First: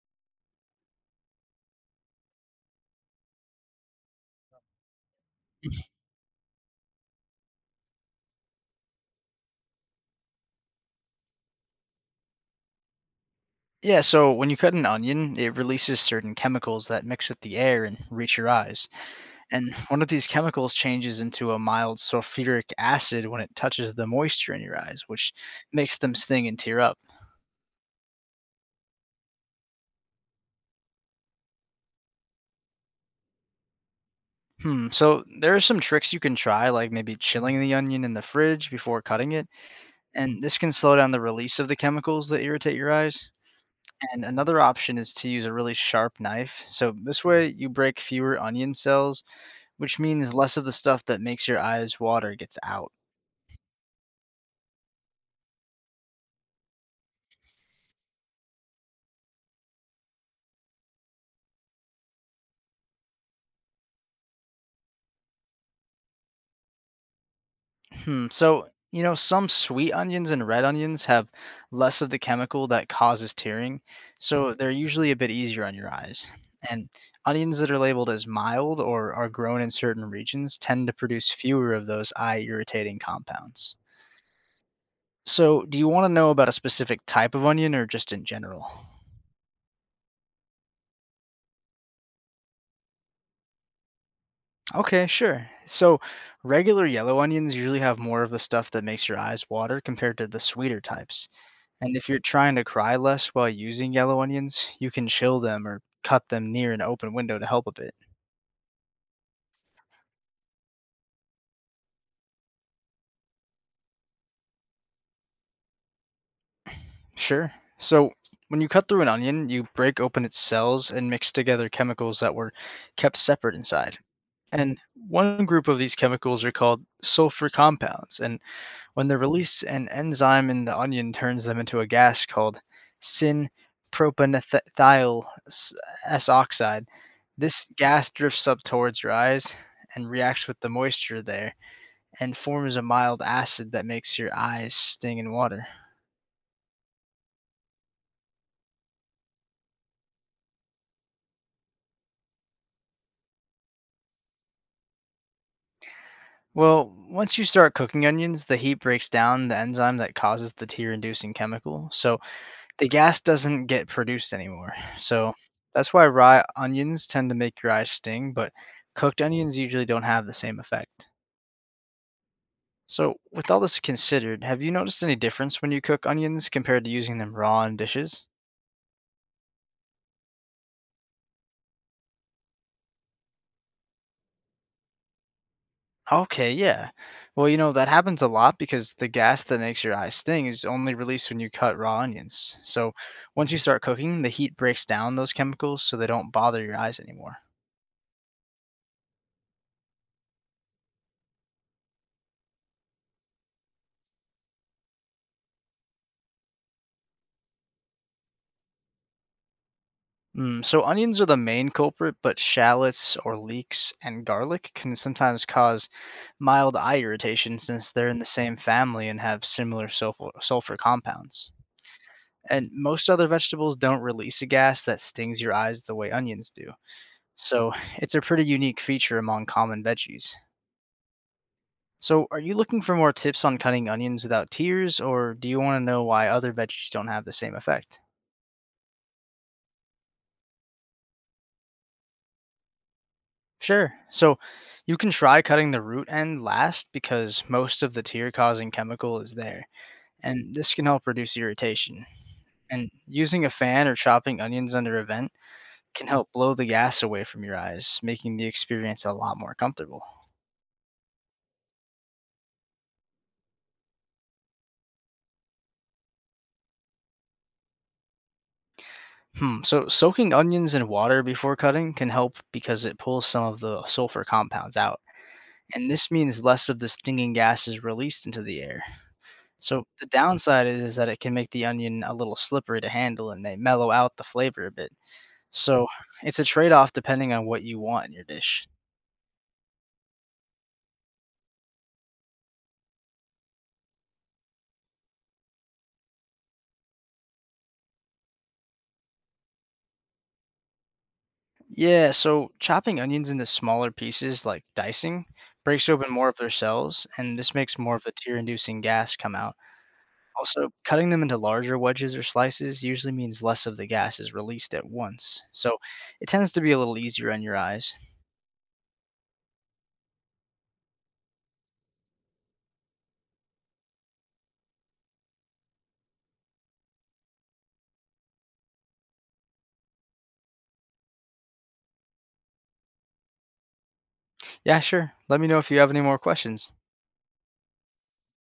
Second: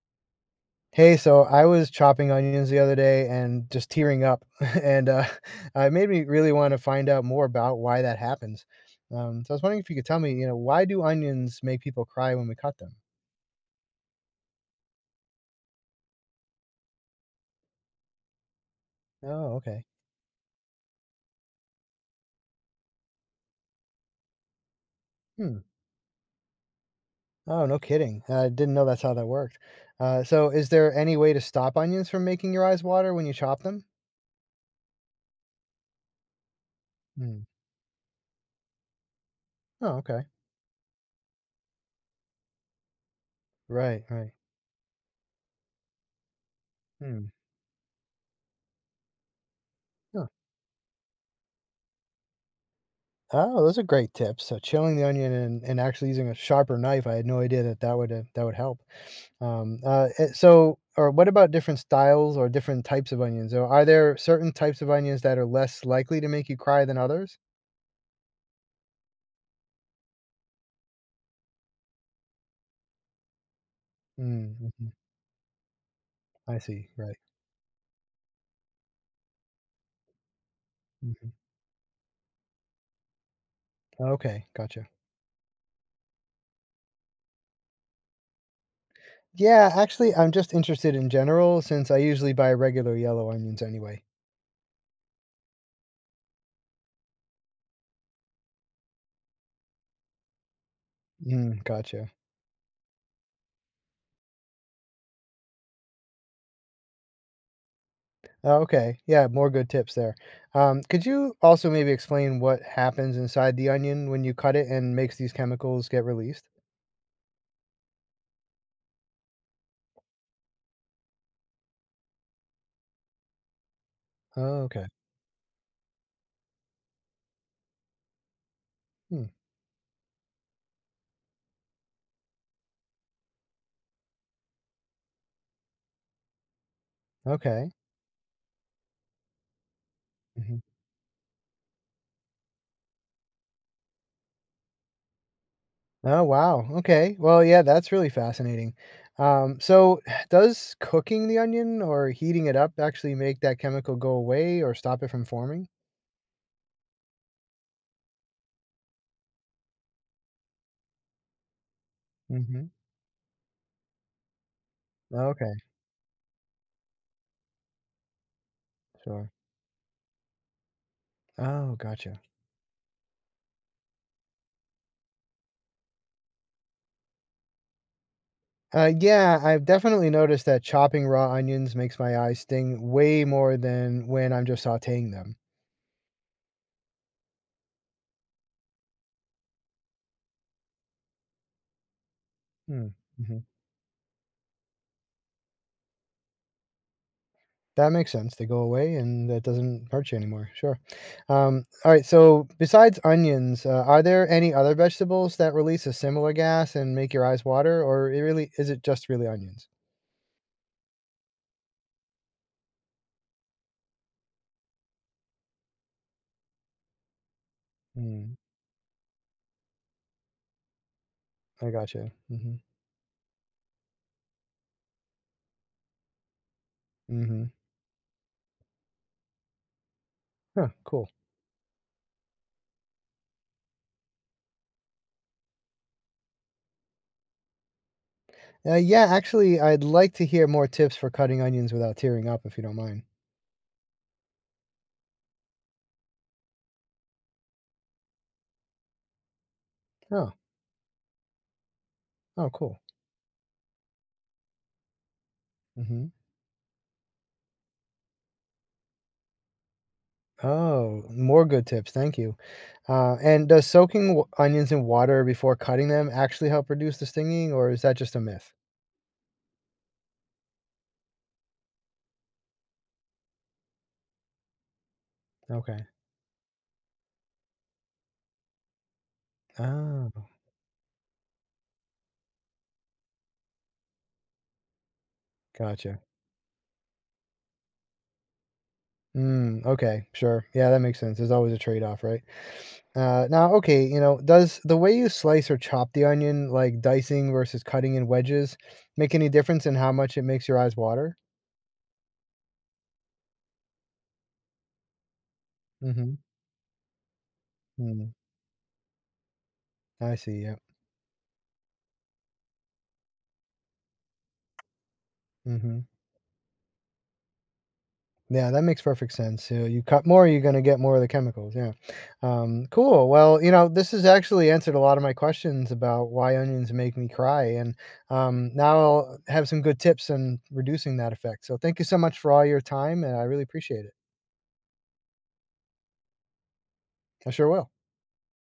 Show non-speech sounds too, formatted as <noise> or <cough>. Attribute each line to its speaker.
Speaker 1: Hey, so I was chopping onions the other day and just tearing up, <laughs> and <laughs> it made me really want to find out more about why that happens. So I was wondering if you could tell me, why do onions make people cry when we cut them?
Speaker 2: Yeah, so when you cut an onion, it releases certain chemicals that mix with the air and reach your eyes.
Speaker 1: Oh,
Speaker 2: And
Speaker 1: okay.
Speaker 2: <laughs> one of these chemicals changes into a mild sulfuric acid when it touches the moisture in your eyes, which
Speaker 1: Hmm.
Speaker 2: makes them sting and tear up.
Speaker 1: Oh, no kidding. I didn't know that's how that worked. So is there any way to stop onions from making your eyes water when you chop them?
Speaker 2: So there are some tricks you can try, like maybe
Speaker 1: Hmm.
Speaker 2: chilling the onion in the fridge before cutting it,
Speaker 1: Oh, okay.
Speaker 2: and this can slow down the release of the chemicals that irritate your eyes.
Speaker 1: Right,
Speaker 2: And
Speaker 1: right.
Speaker 2: another option is to use a really sharp knife. So
Speaker 1: Hmm.
Speaker 2: this way you break fewer onion cells, which
Speaker 1: Huh.
Speaker 2: means less of the stuff that makes your eyes water gets out.
Speaker 1: Oh, those are great tips. So chilling the onion and, actually using a sharper knife, I had no idea that that would help. Or what about different styles or different types of onions? Or are there certain types of onions that are less likely to make you cry than others?
Speaker 2: Some sweet onions and red onions have less of the chemical that causes tearing, so
Speaker 1: Mm,
Speaker 2: they're
Speaker 1: mm-hmm.
Speaker 2: usually a bit easier on your eyes.
Speaker 1: I see.
Speaker 2: And
Speaker 1: Right.
Speaker 2: onions that are labeled as mild or are grown in certain regions tend to produce
Speaker 1: Hmm.
Speaker 2: fewer of those eye irritating compounds.
Speaker 1: Okay. Gotcha.
Speaker 2: So, do you want to know about a specific type of onion or just in general?
Speaker 1: Yeah. Actually, I'm just interested in general since I usually buy regular yellow onions anyway.
Speaker 2: Okay, sure. So, regular yellow onions usually have more of the stuff that makes your eyes water compared to the sweeter types.
Speaker 1: Mm,
Speaker 2: And if
Speaker 1: gotcha.
Speaker 2: you're trying to cry less while using yellow onions, you can chill them or cut them near an open window to help a bit.
Speaker 1: Oh, okay. Yeah, more good tips there. Could you also maybe explain what happens inside the onion when you cut it and makes these chemicals get released?
Speaker 2: Sure. So, when you cut through an onion, you break open its cells and mix together chemicals that were kept separate inside.
Speaker 1: Oh,
Speaker 2: And
Speaker 1: okay.
Speaker 2: one group of these chemicals are called sulfur compounds, and when they're
Speaker 1: Hmm.
Speaker 2: released, an enzyme in the onion turns them into a gas called syn propanethyl s- oxide. This
Speaker 1: Okay.
Speaker 2: gas drifts up towards your eyes and reacts with
Speaker 1: Hmm.
Speaker 2: the moisture there and forms a mild acid that makes your eyes sting in water.
Speaker 1: Oh, wow. Okay. Well, yeah, that's really fascinating. Um, so, <sighs> does cooking the onion or heating it up actually make that chemical go away or stop it from forming?
Speaker 2: Well, once you start cooking onions, the heat breaks down the enzyme that causes the tear inducing chemical. So
Speaker 1: Hmm.
Speaker 2: the gas doesn't get produced anymore. So
Speaker 1: Okay.
Speaker 2: that's why raw onions tend to make your eyes sting, but cooked
Speaker 1: Sure.
Speaker 2: onions usually don't have the same effect.
Speaker 1: Oh, gotcha.
Speaker 2: So, with all this considered, have you noticed any difference when you cook onions compared to using them raw in dishes?
Speaker 1: Yeah, I've definitely noticed that chopping raw onions makes my eyes sting way more than when I'm just sautéing them.
Speaker 2: Okay, yeah. Well, you know, that happens a lot because the gas that makes your eyes sting is only released when you cut raw onions.
Speaker 1: Hmm.
Speaker 2: So,
Speaker 1: Hmm.
Speaker 2: once you start cooking, the heat breaks down those chemicals so they don't bother your eyes anymore.
Speaker 1: That makes sense. They go away and that doesn't hurt you anymore. Sure. All right. So, besides onions, are there any other vegetables that release a similar gas and make your eyes water, or it really is it just really onions?
Speaker 2: So onions are the main culprit, but shallots or leeks and garlic can sometimes cause mild eye irritation since they're in the
Speaker 1: Mm,
Speaker 2: same family and have similar sulfur compounds.
Speaker 1: I gotcha. Hmm.
Speaker 2: And most other vegetables don't release a gas that stings your eyes the way onions do.
Speaker 1: Hmm.
Speaker 2: So <laughs> it's a pretty unique feature among common veggies.
Speaker 1: Huh, cool.
Speaker 2: So are you looking for more tips on cutting onions without tears, or do you want to know why other veggies don't have the same effect?
Speaker 1: Yeah, actually, I'd like to hear more tips for cutting onions without tearing up, if you don't mind.
Speaker 2: Sure. So you can try cutting the root end last because most of the tear causing chemical is there,
Speaker 1: Oh,
Speaker 2: and this can help reduce irritation.
Speaker 1: oh, cool.
Speaker 2: And using a fan or chopping onions under a vent
Speaker 1: Hmm.
Speaker 2: can help blow the gas away from your eyes, making the experience a lot more comfortable.
Speaker 1: Oh, more good tips. Thank you. And does soaking onions in water before cutting them actually help reduce the stinging, or is that just a myth?
Speaker 2: So soaking onions in water before cutting can help because it pulls some of the sulfur compounds out,
Speaker 1: Okay.
Speaker 2: and this means less of the stinging gas is released into the air. So the
Speaker 1: Oh,
Speaker 2: downside is that it can make the onion a little slippery to handle and they mellow out the flavor a bit. So
Speaker 1: gotcha.
Speaker 2: it's a trade-off depending on what you want in your dish.
Speaker 1: Mm, okay, sure. Yeah, that makes sense. There's always a trade-off, right? Okay, does the way you slice or chop the onion, like dicing versus cutting in wedges, make any difference in how much it makes your eyes water?
Speaker 2: Yeah, so chopping onions into smaller pieces like dicing breaks open
Speaker 1: Mm-hmm.
Speaker 2: more of their cells and this makes more of
Speaker 1: Mm,
Speaker 2: the tear-inducing gas come out.
Speaker 1: I see. Yeah.
Speaker 2: Also, cutting them into larger wedges or slices usually means less of the gas is released at once. So
Speaker 1: Mm-hmm.
Speaker 2: it tends to be a little easier on your eyes.
Speaker 1: Yeah, that makes perfect sense. You cut more, you're gonna get more of the chemicals. Yeah. Cool. Well, this has actually answered a lot of my questions about why onions make me cry, and now I'll have some good tips on reducing that effect. So, thank you so much for all your time, and I really appreciate it.
Speaker 2: Yeah, sure. Let me know if you have any more questions.
Speaker 1: I sure will.